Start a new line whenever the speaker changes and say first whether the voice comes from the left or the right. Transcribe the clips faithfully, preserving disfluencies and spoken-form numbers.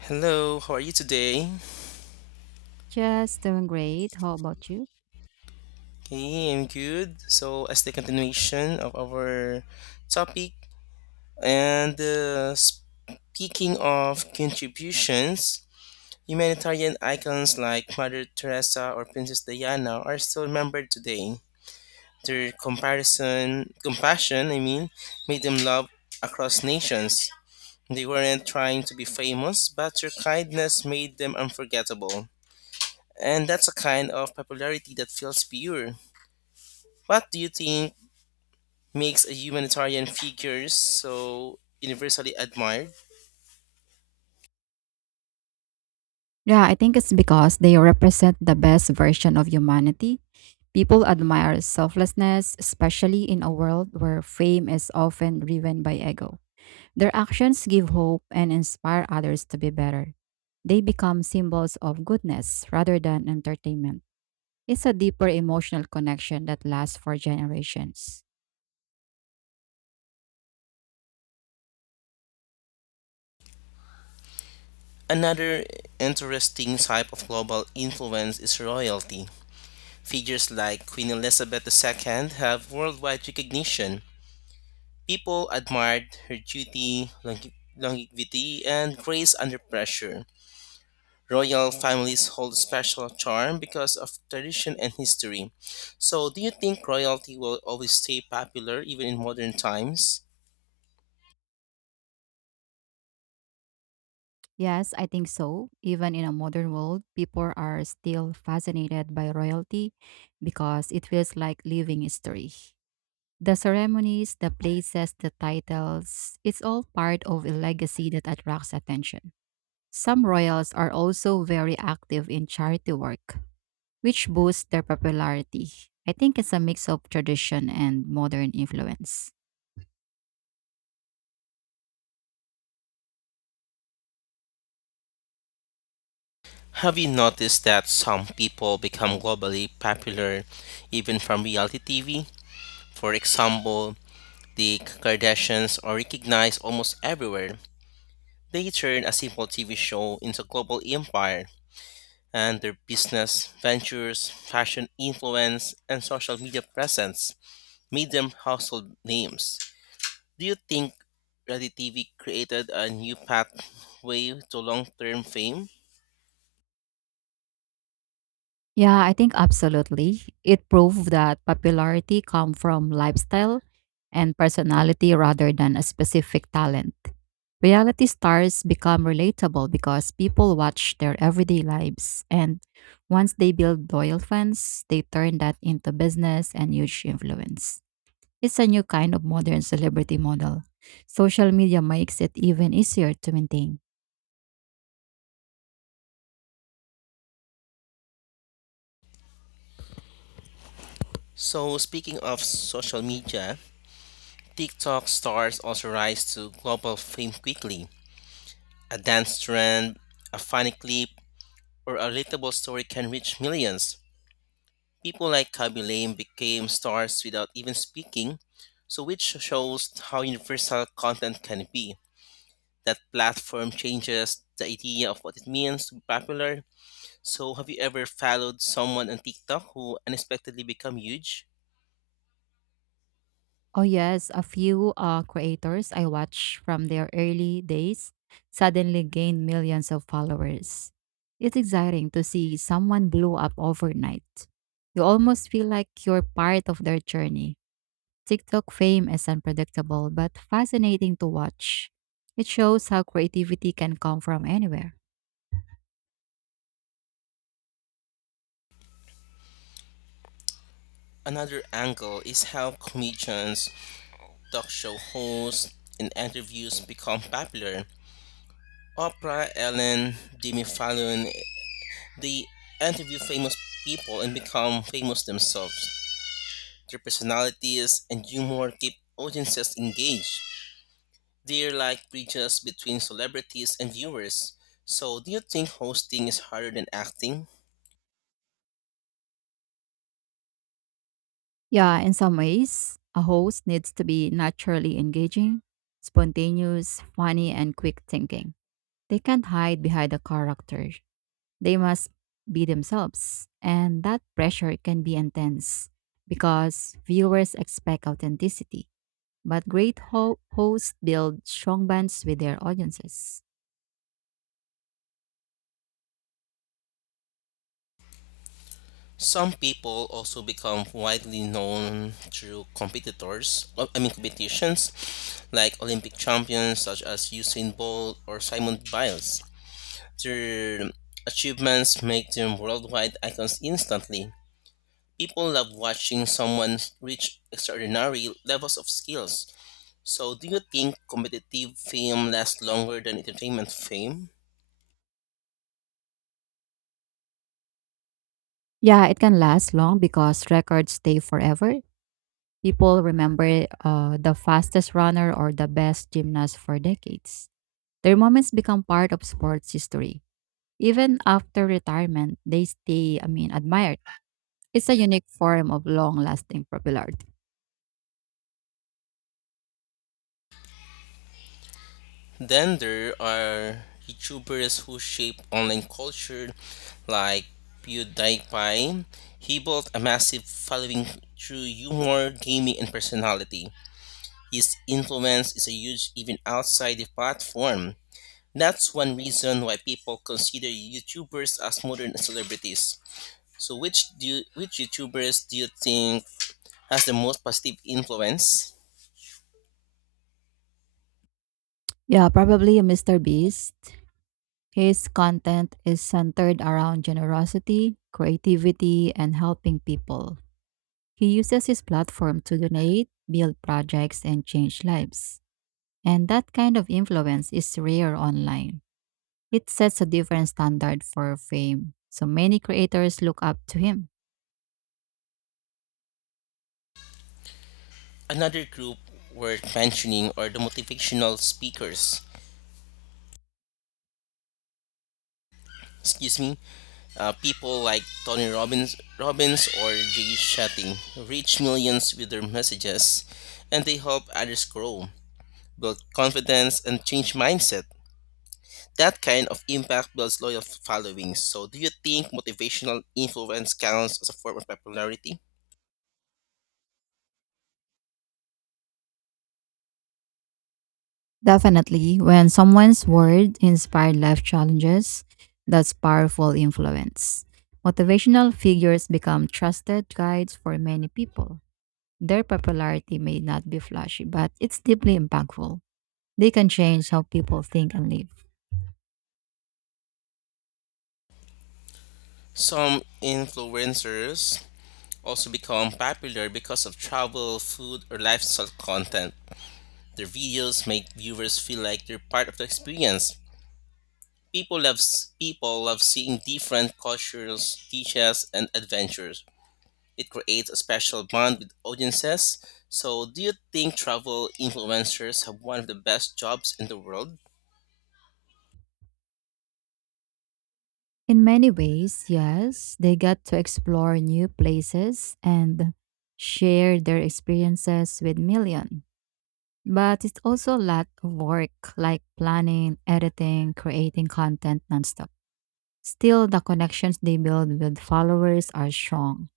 left: Hello, how are you today?
right: Just doing great. How about you?
left: Okay, I'm good. So, as the continuation of our topic, and uh, speaking of contributions, humanitarian icons like Mother Teresa or Princess Diana are still remembered today. Their comparison, compassion, I mean, made them loved across nations. They weren't trying to be famous, but their kindness made them unforgettable. And that's a kind of popularity that feels pure. What do you think makes a humanitarian figure so universally admired?
right: Yeah, I think it's because they represent the best version of humanity. People admire selflessness, especially in a world where fame is often driven by ego. Their actions give hope and inspire others to be better. They become symbols of goodness rather than entertainment. It's a deeper emotional connection that lasts for generations.
left: Another interesting type of global influence is royalty. Figures like Queen Elizabeth two have worldwide recognition. People admired her duty, longe- longevity, and grace under pressure. Royal families hold special charm because of tradition and history. So, do you think royalty will always stay popular even in modern times?
right: Yes, I think so. Even in a modern world, people are still fascinated by royalty because it feels like living history. The ceremonies, the places, the titles, it's all part of a legacy that attracts attention. Some royals are also very active in charity work, which boosts their popularity. I think it's a mix of tradition and modern influence.
left: Have you noticed that some people become globally popular even from reality T V? For example, the Kardashians are recognized almost everywhere. They turn a simple T V show into a global empire, and their business ventures, fashion influence, and social media presence made them household names. Do you think reality T V created a new pathway to long term fame?
right: Yeah, I think absolutely. It proved that popularity come from lifestyle and personality rather than a specific talent. Reality stars become relatable because people watch their everyday lives and once they build loyal fans, they turn that into business and huge influence. It's a new kind of modern celebrity model. Social media makes it even easier to maintain.
left: So, speaking of social media, TikTok stars also rise to global fame quickly. A dance trend, a funny clip, or a relatable story can reach millions. People like Kaby Lame became stars without even speaking, so which shows how universal content can be. That platform changes the idea of what it means to be popular. So have you ever followed someone on TikTok who unexpectedly become huge?
right: Oh yes, a few uh, creators I watch from their early days suddenly gained millions of followers. It's exciting to see someone blow up overnight. You almost feel like you're part of their journey. TikTok fame is unpredictable but fascinating to watch. It shows how creativity can come from anywhere.
left: Another angle is how comedians, talk show hosts, and interviews become popular. Oprah, Ellen, Jimmy Fallon, they interview famous people and become famous themselves. Their personalities and humor keep audiences engaged. They're like bridges between celebrities and viewers. So, do you think hosting is harder than acting?
right: Yeah, in some ways, a host needs to be naturally engaging, spontaneous, funny, and quick thinking. They can't hide behind a character. They must be themselves. And that pressure can be intense because viewers expect authenticity. But great ho- hosts build strong bonds with their audiences.
left: Some people also become widely known through competitors, uh, I mean competitions, like Olympic champions such as Usain Bolt or Simon Biles. Their achievements make them worldwide icons instantly. People love watching someone reach extraordinary levels of skills. So, do you think competitive fame lasts longer than entertainment fame?
right: Yeah, it can last long because records stay forever. People remember uh, the fastest runner or the best gymnast for decades. Their moments become part of sports history. Even after retirement, they stay, I mean, admired. It's a unique form of long-lasting popularity.
left: Then there are YouTubers who shape online culture, like PewDiePie. He built a massive following through humor, gaming, and personality. His influence is a huge even outside the platform. That's one reason why people consider YouTubers as modern celebrities. So, which do you, which YouTubers do you think has the most positive influence?
right: Yeah, probably a Mister Beast. His content is centered around generosity, creativity, and helping people. He uses his platform to donate, build projects, and change lives. And that kind of influence is rare online. It sets a different standard for fame, so many creators look up to him.
left: Another group worth mentioning are the motivational speakers. Excuse me. Uh, people like Tony Robbins, Robbins or Jay Shetty reach millions with their messages, and they help others grow, build confidence, and change mindset. That kind of impact builds loyal followings. So, do you think motivational influence counts as a form of popularity?
right: Definitely, when someone's word inspired life challenges, that's powerful influence. Motivational figures become trusted guides for many people. Their popularity may not be flashy, but it's deeply impactful. They can change how people think and live.
left: Some influencers also become popular because of travel, food, or lifestyle content. Their videos make viewers feel like they're part of the experience. People love s- people love seeing different cultures, teachers, and adventures. It creates a special bond with audiences. So, do you think travel influencers have one of the best jobs in the world?
right: In many ways, yes, they get to explore new places and share their experiences with millions. But it's also a lot of work like planning, editing, creating content nonstop. Still, the connections they build with followers are strong.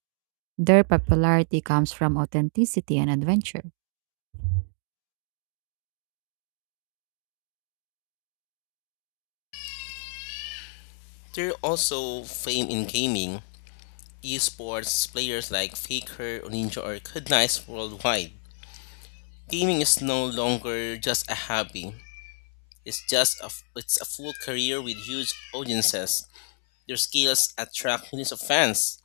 right: Their popularity comes from authenticity and adventure.
left: They're also famed in gaming. Esports players like Faker, Ninja are recognized worldwide. Gaming is no longer just a hobby. It's just a, f- it's a full career with huge audiences. Their skills attract millions of fans.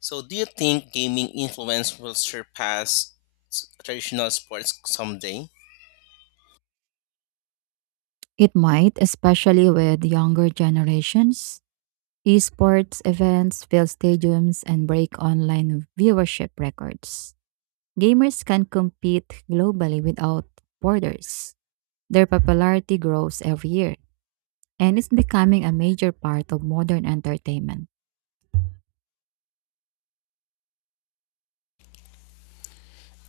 left: So, do you think gaming influence will surpass s- traditional sports someday?
right: It might, especially with younger generations. Esports events fill stadiums and break online viewership records. Gamers can compete globally without borders. Their popularity grows every year, and it's becoming a major part of modern entertainment.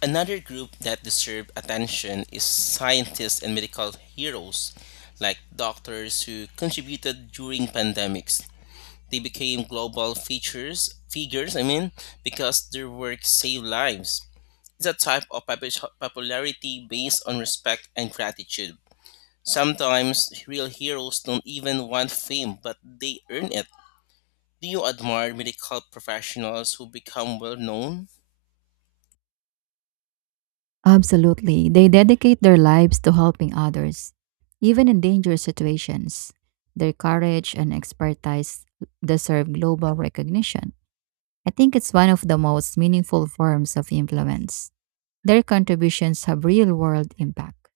left: Another group that deserve attention is scientists and medical heroes, like doctors who contributed during pandemics. They became global features figures, I mean, because their work saved lives. It's a type of popu- popularity based on respect and gratitude. Sometimes real heroes don't even want fame, but they earn it. Do you admire medical professionals who become well known?
right: Absolutely. They dedicate their lives to helping others, even in dangerous situations. Their courage and expertise deserve global recognition. I think it's one of the most meaningful forms of influence. Their contributions have real world impact.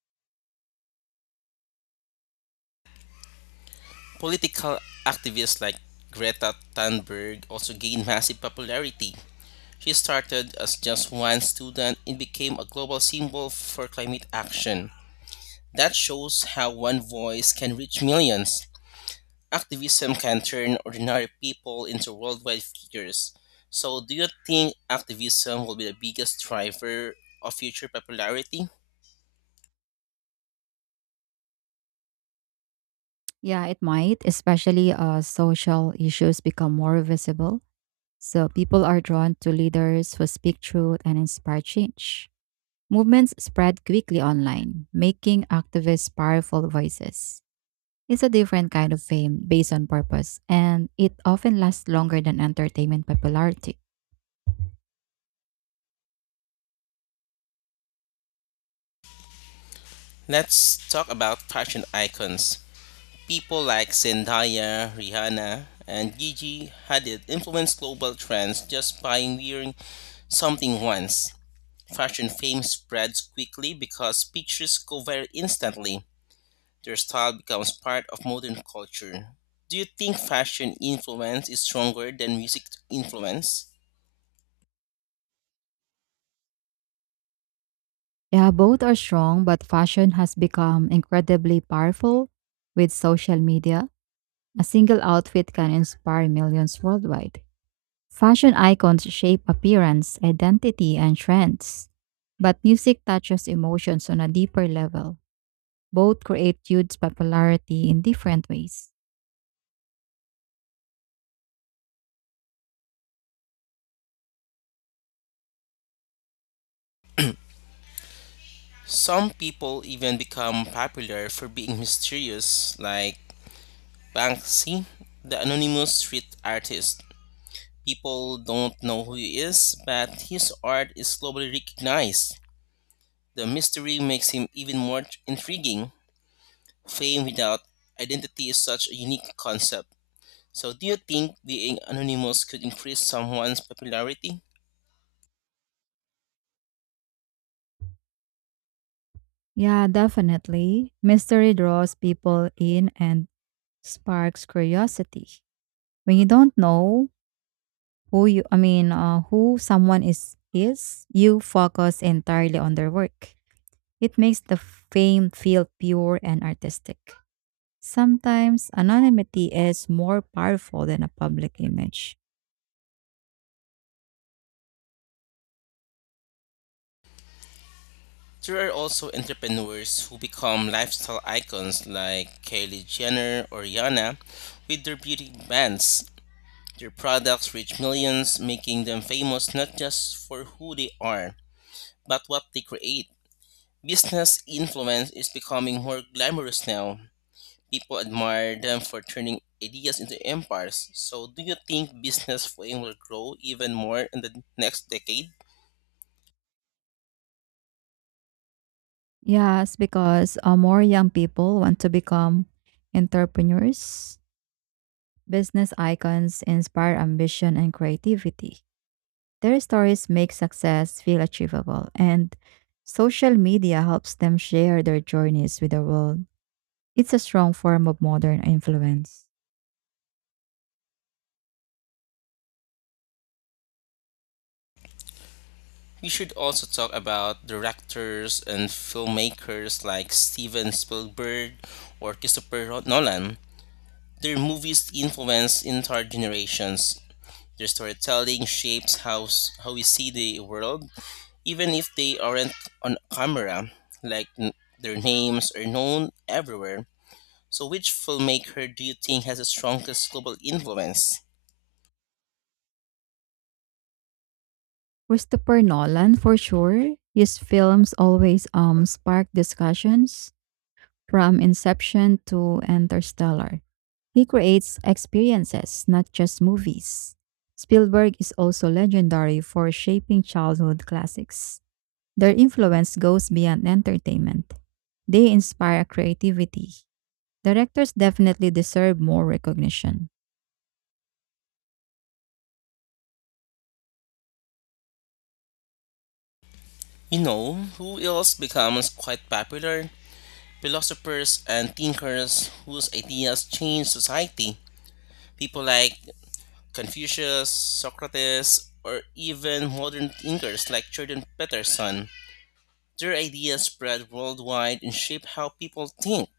left: Political activists like Greta Thunberg also gained massive popularity. She started as just one student and became a global symbol for climate action. That shows how one voice can reach millions. Activism can turn ordinary people into worldwide figures. So, do you think activism will be the biggest driver of future popularity?
right: Yeah, it might, especially as social issues become more visible. So people are drawn to leaders who speak truth and inspire change. Movements spread quickly online, making activists powerful voices. It's a different kind of fame based on purpose, and it often lasts longer than entertainment popularity.
left: Let's talk about fashion icons. People like Zendaya, Rihanna, and Gigi Hadid influenced global trends just by wearing something once. Fashion fame spreads quickly because pictures go viral instantly. Their style becomes part of modern culture. Do you think fashion influence is stronger than music influence?
right: Yeah, both are strong, but fashion has become incredibly powerful with social media. A single outfit can inspire millions worldwide. Fashion icons shape appearance, identity, and trends, but music touches emotions on a deeper level. Both create huge popularity in different ways.
left: Some people even become popular for being mysterious, like Banksy, the anonymous street artist. People don't know who he is, but his art is globally recognized. The mystery makes him even more tr- intriguing. Fame without identity is such a unique concept. So, do you think being anonymous could increase someone's popularity?
right: Yeah, definitely. Mystery draws people in and sparks curiosity. When you don't know who you, I mean, uh, who someone is is, you focus entirely on their work. It makes the fame feel pure and artistic. Sometimes anonymity is more powerful than a public image.
left: There are also entrepreneurs who become lifestyle icons like Kylie Jenner or Rihanna with their beauty brands. Their products reach millions, making them famous not just for who they are, but what they create. Business influence is becoming more glamorous now. People admire them for turning ideas into empires. So, do you think business fame will grow even more in the next decade?
right: Yes, because uh, more young people want to become entrepreneurs. Business icons inspire ambition and creativity. Their stories make success feel achievable, and social media helps them share their journeys with the world. It's a strong form of modern influence.
left: We should also talk about directors and filmmakers like Steven Spielberg or Christopher Nolan. Their movies influence entire generations. Their storytelling shapes how, s- how we see the world, even if they aren't on camera, like n- their names are known everywhere. So, which filmmaker do you think has the strongest global influence?
right: Christopher Nolan, for sure, his films always um, spark discussions from Inception to Interstellar. He creates experiences, not just movies. Spielberg is also legendary for shaping childhood classics. Their influence goes beyond entertainment. They inspire creativity. Directors definitely deserve more recognition.
left: You know, who else becomes quite popular? Philosophers and thinkers whose ideas change society. People like Confucius, Socrates, or even modern thinkers like Jordan Peterson. Their ideas spread worldwide and shape how people think.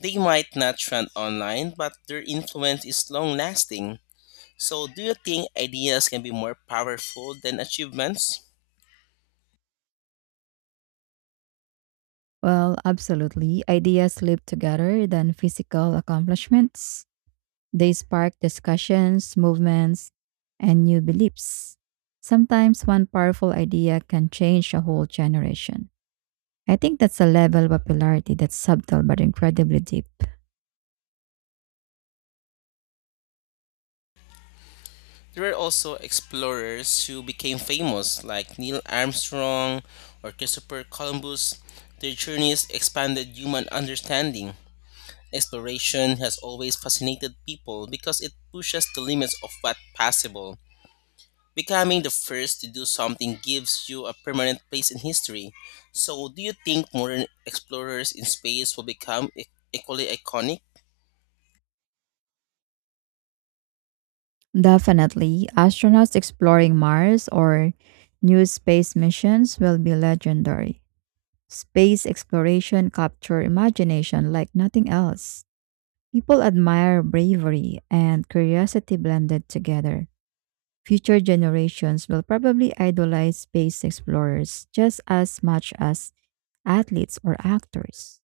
left: They might not trend online, but their influence is long lasting. So, do you think ideas can be more powerful than achievements?
right: Well, absolutely. Ideas live together than physical accomplishments. They spark discussions, movements, and new beliefs. Sometimes one powerful idea can change a whole generation. I think that's a level of popularity that's subtle but incredibly deep.
left: There were also explorers who became famous, like Neil Armstrong or Christopher Columbus. Their journeys expanded human understanding. Exploration has always fascinated people because it pushes the limits of what's possible. Becoming the first to do something gives you a permanent place in history. So, do you think modern explorers in space will become e- equally iconic?
right: Definitely, astronauts exploring Mars or new space missions will be legendary. Space exploration capture imagination like nothing else. People admire bravery and curiosity blended together. Future generations will probably idolize space explorers just as much as athletes or actors.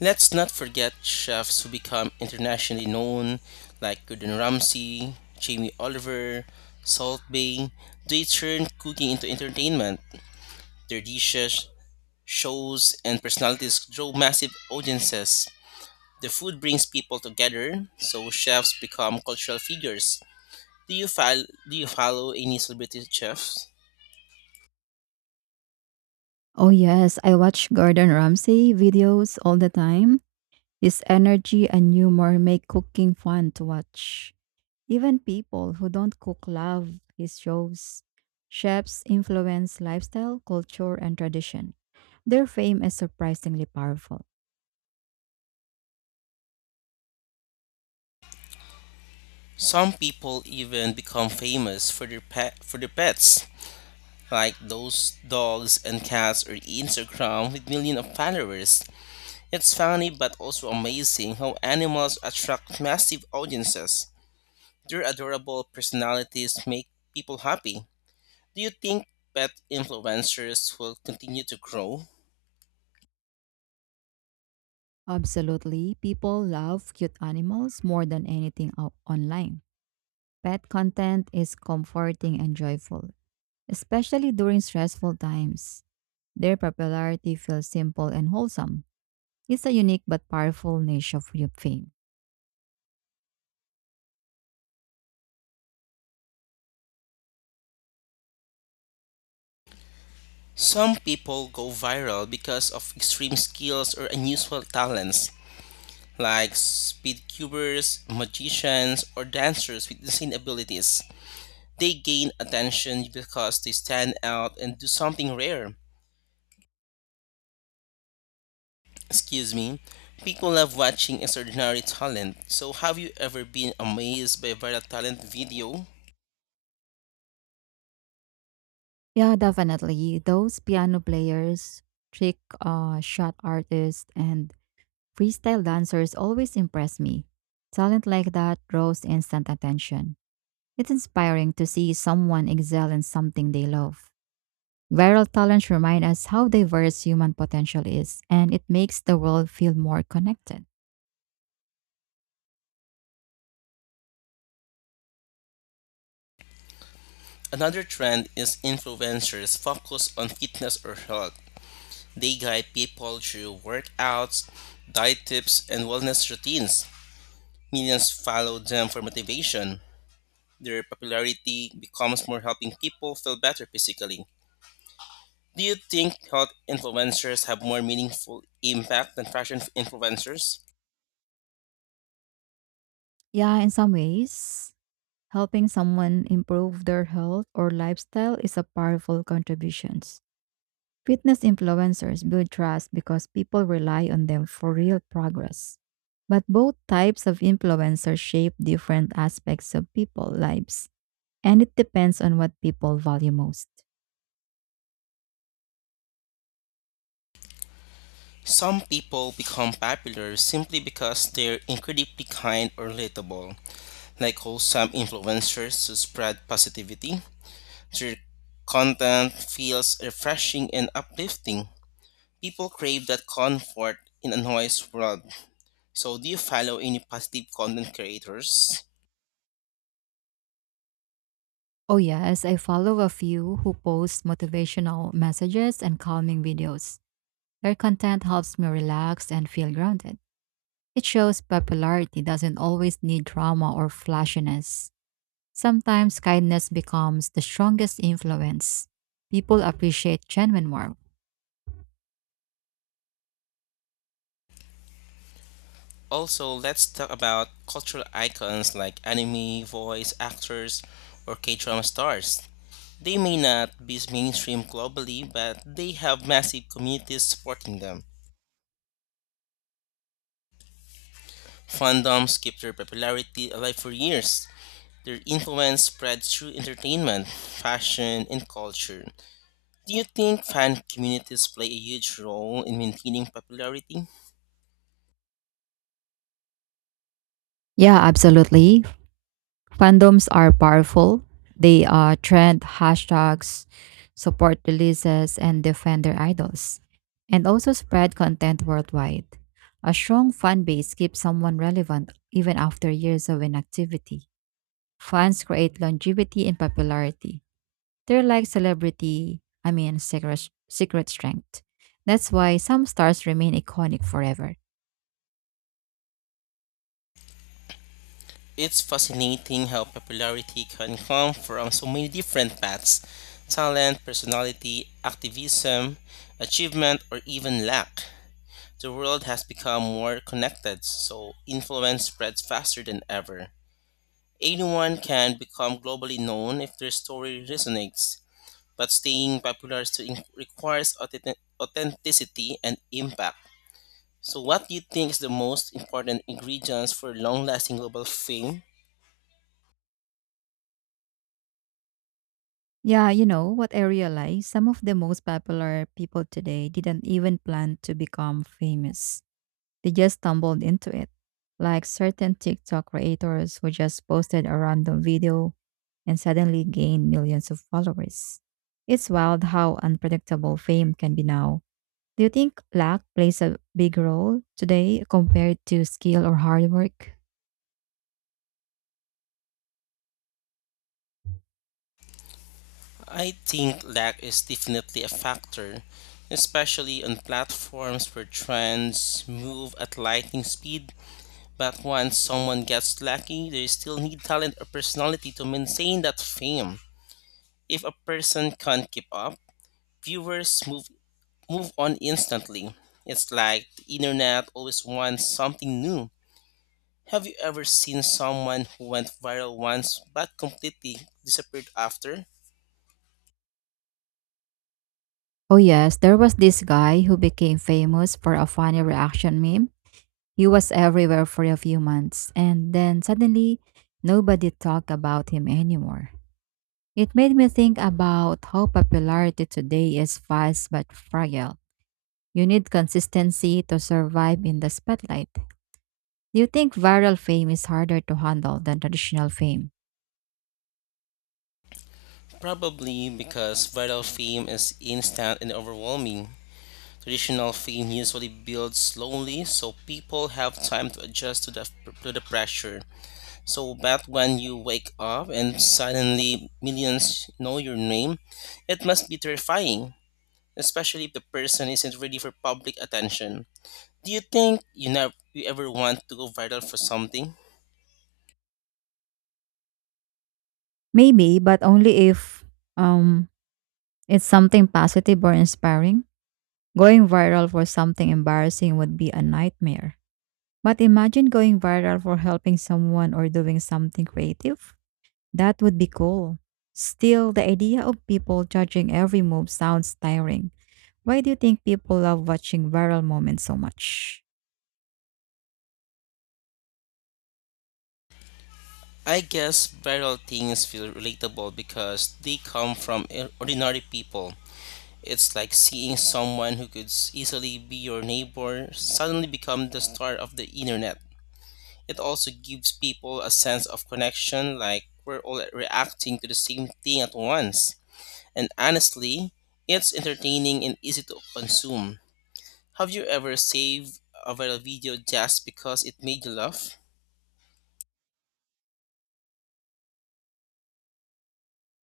left: Let's not forget chefs who become internationally known, like Gordon Ramsay, Jamie Oliver, Salt Bay. They turn cooking into entertainment. Their dishes, shows, and personalities draw massive audiences. The food brings people together, so chefs become cultural figures. Do you fol- do you follow any celebrity chefs?
right: Oh yes, I watch Gordon Ramsay videos all the time. His energy and humor make cooking fun to watch. Even people who don't cook love his shows. Chefs influence lifestyle, culture, and tradition. Their fame is surprisingly powerful.
left: Some people even become famous for their pet for their pets, like those dogs and cats or Instagram with millions of followers. It's funny but also amazing how animals attract massive audiences. Their adorable personalities make people happy. Do you think pet influencers will continue to grow?
right: Absolutely, people love cute animals more than anything o- online. Pet content is comforting and joyful, especially during stressful times. Their popularity feels simple and wholesome. It's a unique but powerful niche of fame.
left: Some people go viral because of extreme skills or unusual talents like speed cubers, magicians, or dancers with insane abilities. They gain attention because they stand out and do something rare. Excuse me. People love watching extraordinary talent. So, have you ever been amazed by a viral talent video?
right: Yeah, definitely. Those piano players, trick uh, shot artists, and freestyle dancers always impress me. Talent like that draws instant attention. It's inspiring to see someone excel in something they love. Viral talents remind us how diverse human potential is, and it makes the world feel more connected.
left: Another trend is influencers focus on fitness or health. They guide people through workouts, diet tips, and wellness routines. Millions follow them for motivation. Their popularity becomes more helping people feel better physically. Do you think health influencers have more meaningful impact than fashion influencers?
right: Yeah, in some ways, helping someone improve their health or lifestyle is a powerful contribution. Fitness influencers build trust because people rely on them for real progress. But both types of influencers shape different aspects of people's lives, and it depends on what people value most.
left: Some people become popular simply because they're incredibly kind or relatable, like wholesome influencers who spread positivity. Their content feels refreshing and uplifting. People crave that comfort in a noise world. So, do you follow any positive content creators?
right: Oh, yes, I follow a few who post motivational messages and calming videos. Their content helps me relax and feel grounded. It shows popularity doesn't always need drama or flashiness. Sometimes kindness becomes the strongest influence. People appreciate genuine warmth.
left: Also, let's talk about cultural icons like anime voice actors or K drama stars. They may not be mainstream globally, but they have massive communities supporting them. Fandoms keep their popularity alive for years. Their influence spreads through entertainment, fashion, and culture. Do you think fan communities play a huge role in maintaining popularity?
right: Yeah, absolutely. Fandoms are powerful. They uh, trend hashtags, support releases, and defend their idols, and also spread content worldwide. A strong fan base keeps someone relevant even after years of inactivity. Fans create longevity in popularity. They're like celebrity, I mean, secret, secret strength. That's why some stars remain iconic forever.
left: It's fascinating how popularity can come from so many different paths: talent, personality, activism, achievement, or even lack. The world has become more connected, so influence spreads faster than ever. Anyone can become globally known if their story resonates, but staying popular still in- requires authentic- authenticity and impact. So, what do you think is the most important ingredients for long lasting global fame?
right: Yeah, you know what I realized? Some of the most popular people today didn't even plan to become famous, they just stumbled into it. Like certain TikTok creators who just posted a random video and suddenly gained millions of followers. It's wild how unpredictable fame can be now. Do you think luck plays a big role today compared to skill or hard work?
left: I think lag is definitely a factor, especially on platforms where trends move at lightning speed. But once someone gets lucky, they still need talent or personality to maintain that fame. If a person can't keep up, viewers move move on instantly. It's like the internet always wants something new. Have you ever seen someone who went viral once but completely disappeared after?
right: Oh yes, there was this guy who became famous for a funny reaction meme. He was everywhere for a few months, and then suddenly nobody talked about him anymore. It made me think about how popularity today is fast but fragile. You need consistency to survive in the spotlight. Do you think viral fame is harder to handle than traditional fame?
left: Probably because viral fame is instant and overwhelming. Traditional fame usually builds slowly, so people have time to adjust to the, to the pressure. So, but when you wake up and suddenly millions know your name, it must be terrifying, especially if the person isn't ready for public attention. Do you think you, never, you ever want to go viral for something?
right: Maybe, but only if um it's something positive or inspiring. Going viral for something embarrassing would be a nightmare. But imagine going viral for helping someone or doing something creative. That would be cool. Still, the idea of people judging every move sounds tiring. Why do you think people love watching viral moments so much?
left: I guess viral things feel relatable because they come from eh, ordinary people. It's like seeing someone who could easily be your neighbor suddenly become the star of the internet. It also gives people a sense of connection, like we're all reacting to the same thing at once. And honestly, it's entertaining and easy to consume. Have you ever saved a viral video just because it made you laugh?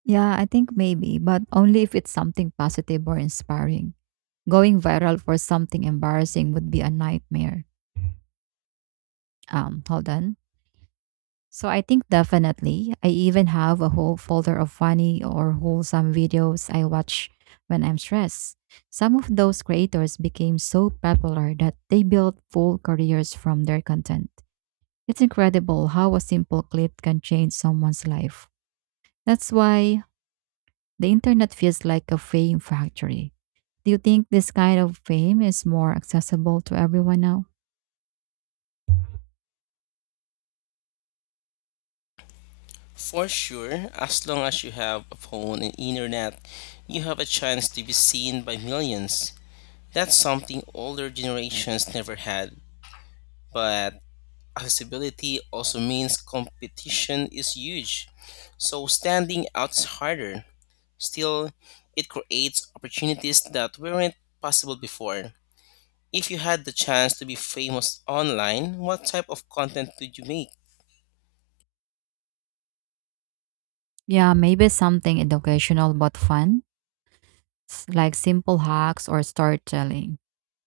right: Yeah, I think maybe, but only if it's something positive or inspiring. Going viral for something embarrassing would be a nightmare. Um, hold on. So I think definitely. I even have a whole folder of funny or wholesome videos I watch when I'm stressed. Some of those creators became so popular that they built full careers from their content. It's incredible how a simple clip can change someone's life. That's why the internet feels like a fame factory. Do you think this kind of fame is more accessible to everyone now?
left: For sure, as long as you have a phone and internet, you have a chance to be seen by millions. That's something older generations never had, but accessibility also means competition is huge. So standing out is harder. Still, it creates opportunities that weren't possible before. If you had the chance to be famous online, what type of content would you make?
right: Yeah, maybe something educational but fun s- like simple hacks or storytelling.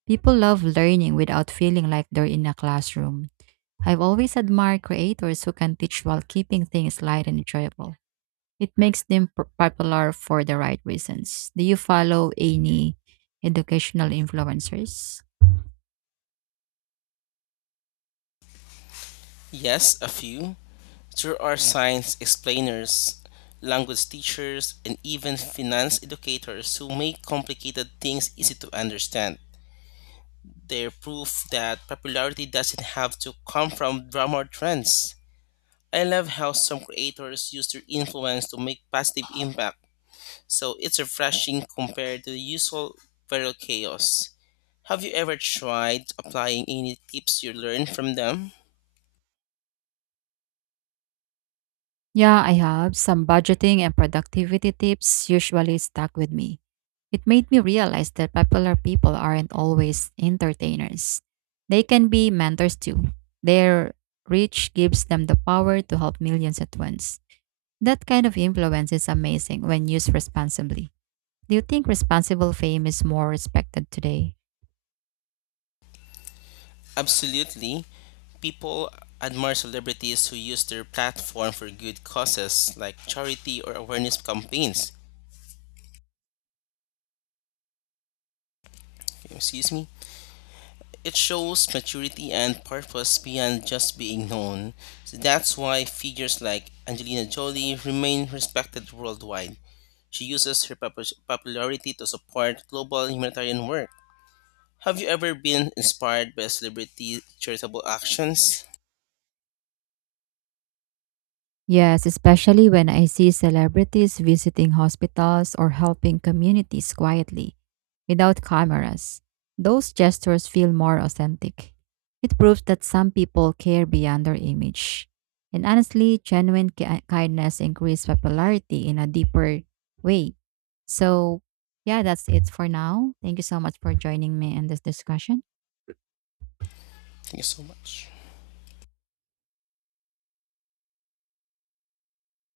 right: People love learning without feeling like they're in a classroom. I've always admired creators who can teach while keeping things light and enjoyable. It makes them p- popular for the right reasons. Do you follow any educational influencers?
left: Yes, a few. There are science explainers, language teachers, and even finance educators who make complicated things easy to understand. They prove that popularity doesn't have to come from drama trends. I love how some creators use their influence to make positive impact, so it's refreshing compared to the usual viral chaos. Have you ever tried applying any tips you learned from them?
right: Yeah, I have. Some budgeting and productivity tips usually stuck with me. It made me realize that popular people aren't always entertainers. They can be mentors too. Their reach gives them the power to help millions at once. That kind of influence is amazing when used responsibly. Do you think responsible fame is more respected today?
left: Absolutely. People admire celebrities who use their platform for good causes like charity or awareness campaigns. Excuse me? It shows maturity and purpose beyond just being known. So that's why figures like Angelina Jolie remain respected worldwide. She uses her popu- popularity to support global humanitarian work. Have you ever been inspired by celebrity charitable actions?
right: Yes, especially when I see celebrities visiting hospitals or helping communities quietly, without cameras. Those gestures feel more authentic. It proves that some people care beyond their image. And honestly, genuine ki- kindness increases popularity in a deeper way. So, yeah, that's it for now. Thank you so much for joining me in this discussion.
left: Thank you so much.